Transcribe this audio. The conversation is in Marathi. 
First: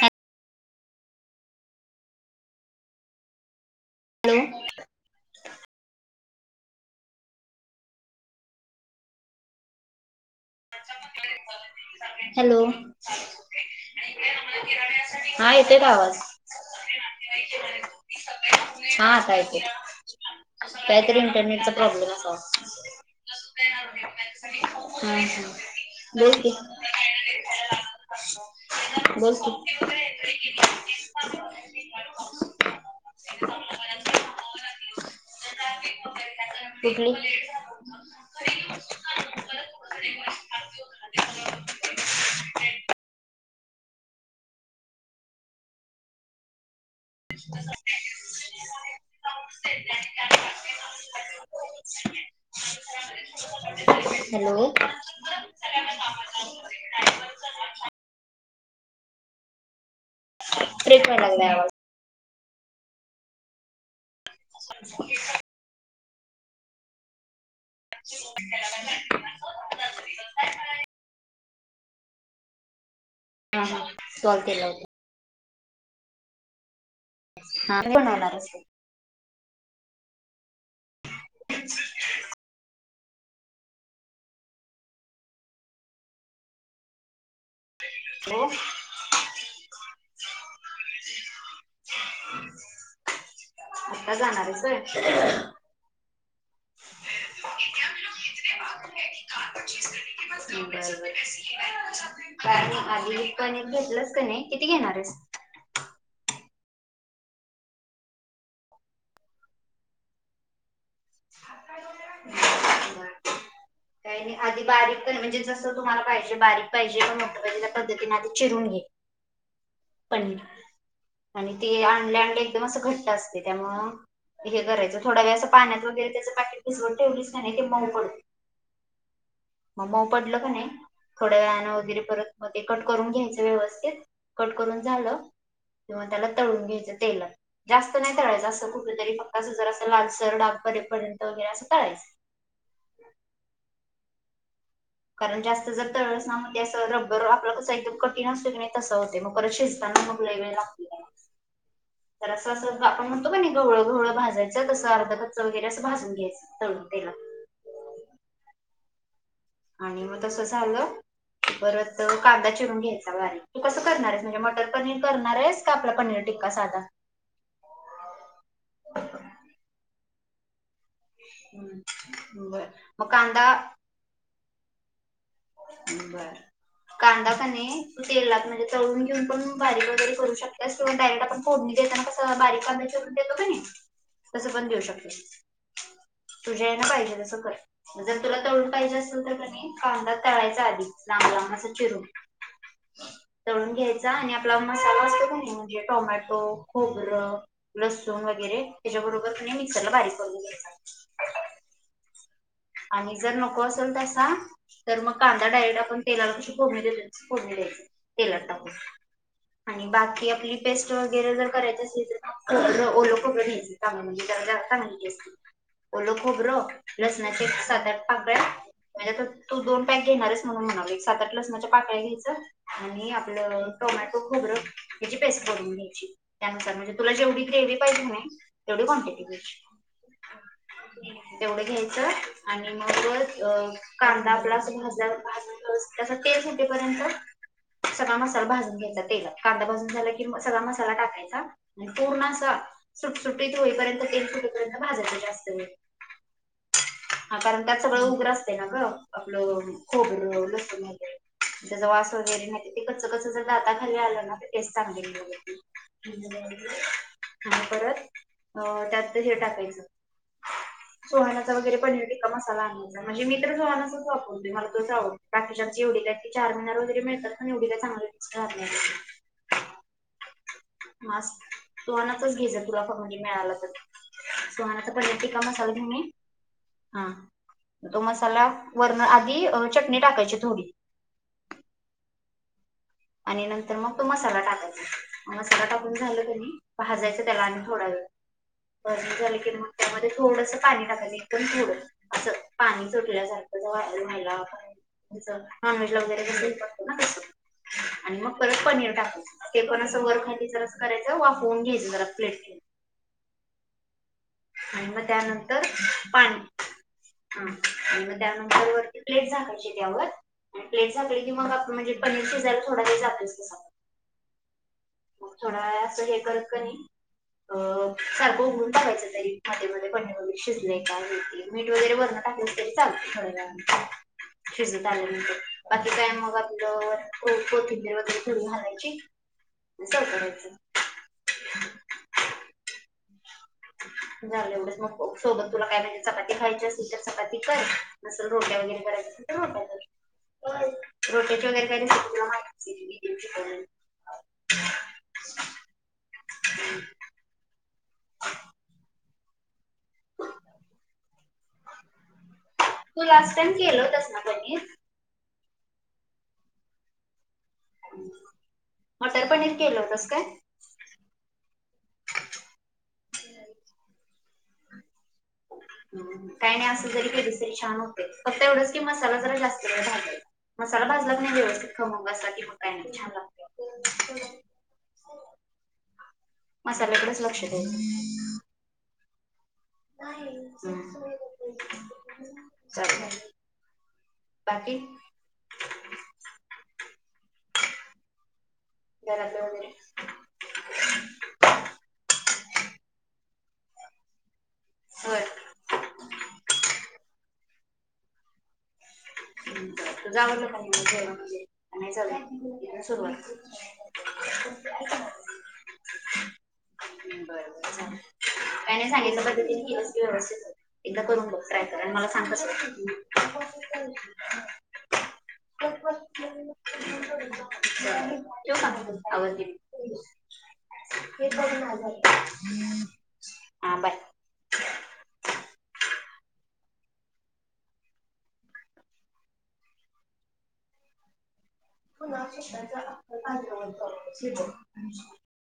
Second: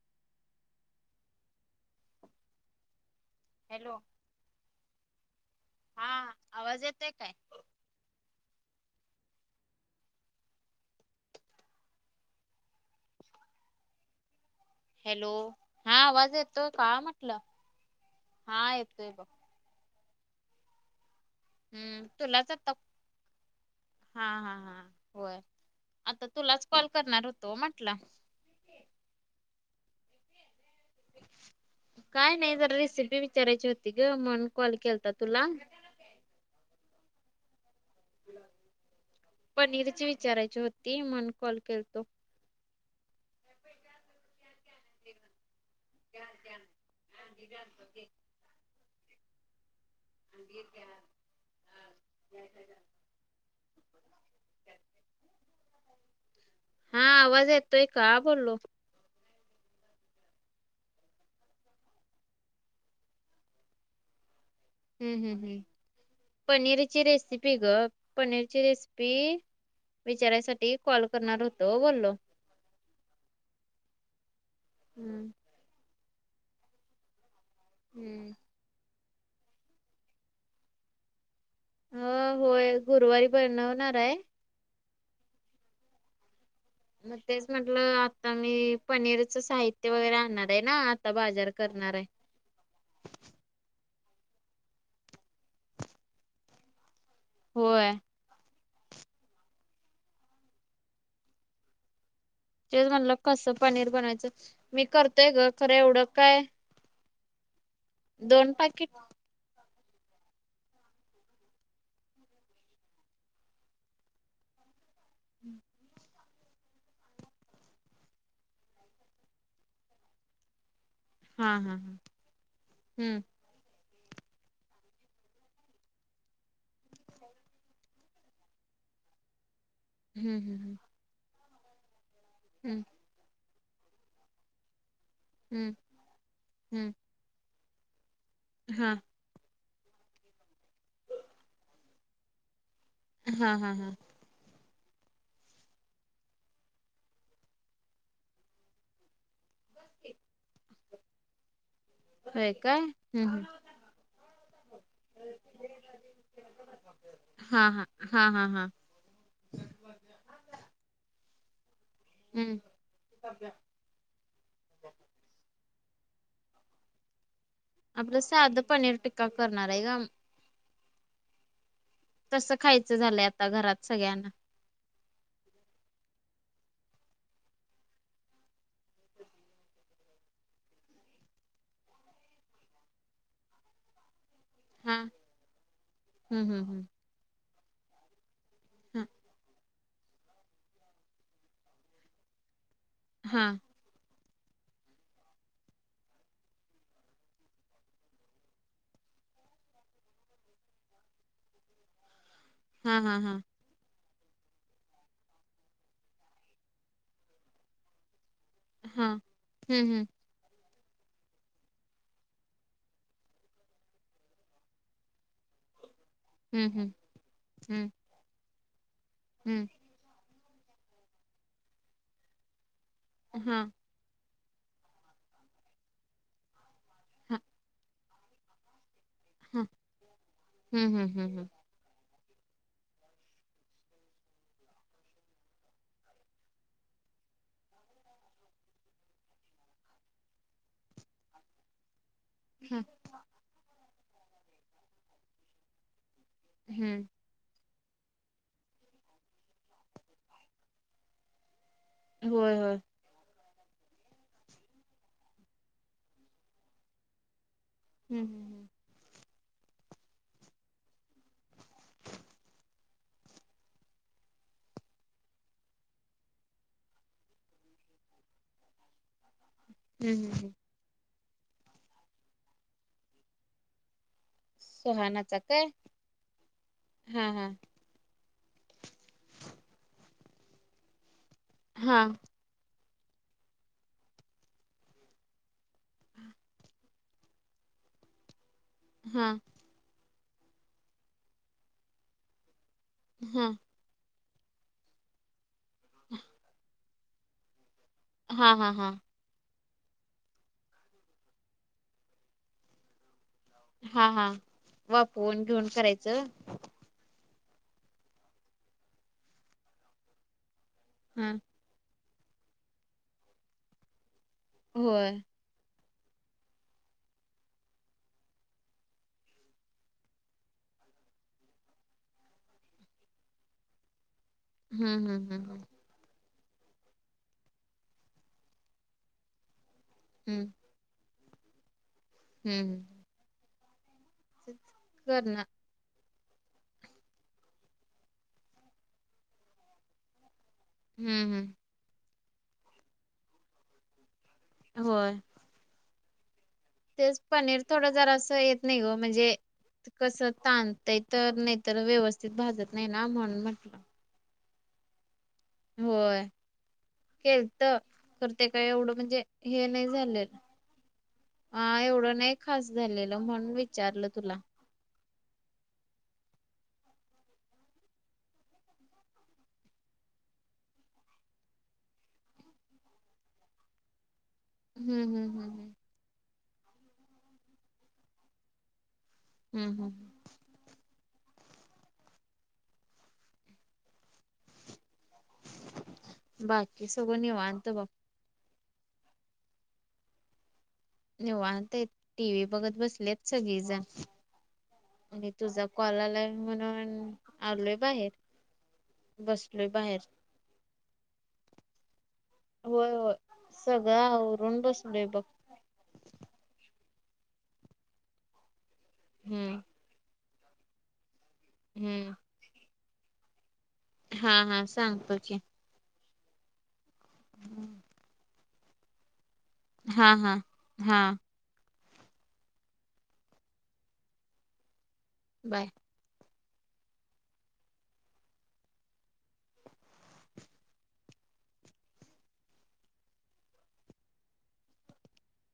हॅ हॅलो हॅलो, हा आवाज येतोय काय? हॅलो, हॅलो, हा आवाज येतोय का म्हटलं हा येतोय बघ, कायतरी, इंटरनेटचा हम्म प्रॉब्लेम असावा. तुलाच आता हा हा हा होय आता बोल की. तुलाच कॉल करणार होतो म्हटलं, [unintelligible] [inaudible] काय नाही जरा रेसिपी विचारायची होती ग म्हणून कॉल केलता तुला? कुठली? पनीरची विचारायची होती म्हणून कॉल केल तो त्या त्या [unintelligible] हॅलो, हा आवाज येतोय का बोललो. ब्रेक वाहलाय आवाज. हम्म हम् हम् पनीरची रेसिपी वेगळ पनीरची रेसिपी विचारायसाठी कॉल करणार हो तो बोललो हा हा सॉल्व केलं होत हम्म हा [unintelligible] हम्म बनवणार आस अ [inaudible] होय गुरुवारी बणवणाराय मग तेच म्हटलं आता मी पनीरच साहित्य वगैरे आणणार आहे ना आता बाजार करणाराय का जाणार आहेस होय होय. बर बर. काय नाही तेच म्हणलं आधी कस कणिक पनीर घेतलंस का बनायचं नाही किती मी घेणार आहेस करतोय ग खरं एवढं काय, दोन पाकीेट हम् काही नाही आधी बारीक म्हणजे जसं तुम्हाला पाहिजे. बारीक पाहिजे मोठ पाहिजे त्या पद्धतीने ते चिरून घे पनीर. आणि हा हा ते हा. आणले आणले एकदम असं घट्ट हम्म असते त्यामुळ हे करायचं थोडा वेळ असं पाण्यात वगैरे त्याचं पाकीट भिजवत ठेवलीस की नाही नाही की ते मऊ पडत. मग मग हम्म पडलं का नाही हम्म थोड्या वेळानं वगैर परत मग कट हम्म करून घ्यायचं व्यवस्थ स्थित कट करून झाल. हम्म त्याला तळून हम्म घ्यायच तेलात जास्त नाही. तळायच असं हा कुठेतरी फक्त अस जरास असं लालसर डाग पडे पर्यंत वगैरे असं तळायचं. हा हा हा कारण जास्त जर तळसणा म्ह ते असं रब्बर आपलं कस एकदम कठीण असतय कणी तसं होते मग परत शिजताना [unintelligible] जरास होय अस काय आपण हम्म म्हणतो हम्म कणी गवळ गवळ भाजाय कस अर्ध कच्च वगैरे असं भाजून घ्यायचं तळून तेला हा हा हा हा हा आणि मग तसं झालं परत कांदा हम्म चिरून घ्यायचा बारीक तू कसं करणार आहेस म्हणजे मटर पनीर करणारायस का आपला पनीर टिक्का साधा आपलं साधं पनीर टिक्का करणार हाय ग हम् ब तसं बर खायचं म झालंय कांदा आता घरात सगळ्यांना ह बर कांदा कने तेला म्हणजे तळून घेऊन पण बारीक वगैरे करू शकतास किंवा डायरेक्ट आपण फोडणी [unintelligible] कसं बारीक कांदा चिरून देतो का नाही तसं पण देऊ हा शकते हम्म तुझ्या आहे हम्म ना पाहिजे तसं कर म्हणज तुला तळून पाहिजे हम्म असेल तर कणी कांदा तळायचा आधी लांब लांब असं चिरून हा तळून घ्यायचा आणि [unintelligible] मसाला असतो कणी म्हणजे टोमॅटो खोबरं लसूण वगैरे त्याच्याबरोबर मिक्सर ला बारीक करून घ्यायच [inaudible] हा आणि हा हा जर हा नको असेल तर तर मग कांदा डायरेक्ट आपण तेलाला कशी फोडणी द्यायची तस फोडणी द्यायच तेला टाकून हा हम्म आणि हम्म बाकी आपली पेस्ट वगैरे जर करायच असेल तर खोबर ओल खोबर घ्यायच चांगलं म्हणजे [unintelligible] असतील ओल खोबर हम्म हम्म लसनाचे एक हम्म सात आठ पाकळ्या म्हणजे आता तू हम्म. दोन पॅक घेणार हायस म्हणून म्हणाल एक सात आठ लसणाच्या पाकळ्या घ्यायचं आणि आपलं हां. टोमॅटो खोबरं हेची पेस्ट करवून घ्यायची त्यानुसार म्हणजे तुला हां. जेवढी ग्रेव्ही पाहिजे नाही तेवढी क्वांटिटी हां. हम्म पाहिजे हम्म हम्म हम्म. तेवढ घ्यायचे [inaudible] आणि मग च अ कांदा आपला अस भाजल्यावर भाजुन व्यवस्थित अस तेल सुटेपर्यंत सगळा मसाला भाजून घ्यायचा तेलात कांदा भाजून झाला कि सगळा मसाला टाकायचा आणि पूर्ण अस हां. सुट सुटीत होईपर्यंत तेल सुटेपर्यंत भाजयच जास्त वेळ हम्म हा कारण त्यात सगळं उग्रं असते ना ग आपलं खोबरं लसण वगे त्याचा वास होय वगैरे होय. ते क क आता खली आलं ना तर तेच चांगले. हम्म हम्म परत त्यात हे टाकायचं सो पनीर टिक्का मसाला आणा म्हणज मी तर् वारून मला तव गे मिळतात पण एवढी काही चांगली नसतात. हम्म हम् हम्. मास्क तुम्हानातच घ्याय तुराफ म्हणजे मिळाला तर तुम्हाला तर पनीर सुहानाचा टिक्का काय? मसाला घेऊन ये हा हां हां. तो मसाला वरण आधी चटणी टाकायची थोडी हा आणि नंतर मग तो मसाला टाकायचा मसाला टाकून झालं कणी भाजायच त्याला आणि थोडा वेळ [inaudible] [unintelligible] झालं हां. की मग त्यामध्ये थोडस पाणी टाकायचं एकदम थोडं असं पाणी हां. सुटल्यासारखं [unintelligible] नॉनव्हेज ला वगैरे कसे तस आणि मग हां परत हां पनीर हां. टाकायचं ते पण असं वर खाली जरा करायचं वाफवून घ्यायचं जरा प्लेट ठेवून हां हां. आणि मग वाफवून त्यानंतर घेऊन करायचं. पाणी हा आणि म त्यानंतर वरती प्लेट झाकायची त्यावर, आणि प्लेट झाकली की हां. मग आपण म्हणजे. पनीर शिजय थोडा जातेस तस आपण हो. हें करत करत सारखं उघडून बगयच तरी आधी मध्ये शिजले का हो मीठ वगैरे भरणं टाकलं तरी चालते थोड शिजत हम्म हम्म हम्म आल्यानंतर ते काय मग वगैर थडी घालायची अस हम्म. करायच. [unintelligible] हम्म. झालं एवढंच मग करणार. सोबत तुला काय माहिजे. चपाती खायची असतील तर चपाती कर नसल रोट्या वगैरे कराय असेल तर रोट्या कर. हम्म रोटेचा हम्म. वगैर काय माहीत. हो. [unintelligible] तेच पनीर थोडं जारस असं येत नाही ओ म्हणजे कसं तणतय तर नाही तर व्यवस्थित भाजत नाही तू ना लास्ट म्हणून टाइम म्हटलं. केलं होतंस ना पनीर? होय. केल तर करते का एवढं म्हणजे मटर पनीर हे केलं नाही होतंस झालेल. काय? हा एवढं नाही खास झालेलं म्हणून विचारलं तुला [unintelligible] काही नाही असं जरी केली तरी छान होते फक्त एवढच की मसाला जरा जास्त वेळ भागेल. मसाला भाजला क नाही व्यवस्थित खमग असा कि मग असा काही नाही छान लागत. हम्म हम्म हम्म हम्म. मसाल्याकडेच लक्ष द हम्म हम्म नाही. बाकी बाकी सगळं निवात बा रत निवांत आहैत टी व्ही बघत बसलेत सगळीजण होय आणि तुझा कॉललाय म्हणून आलोय बाहेर. बसलोय बाहेर तू जाऊणज नाही चाल. होय होय सुरुवात सगळं आवरून बसलोय बघ सांगितल्या हम्म पद्धतीने ह अस व्यवस्थित एकदा करून बघ. ट्राय कर मला हम्म सांगत. हा हा सांगतो की ो काम आवरते मी हा हा हा हे पघ मजर [unintelligible] ह बाय बाय पुन्हा श आ्र [unintelligible]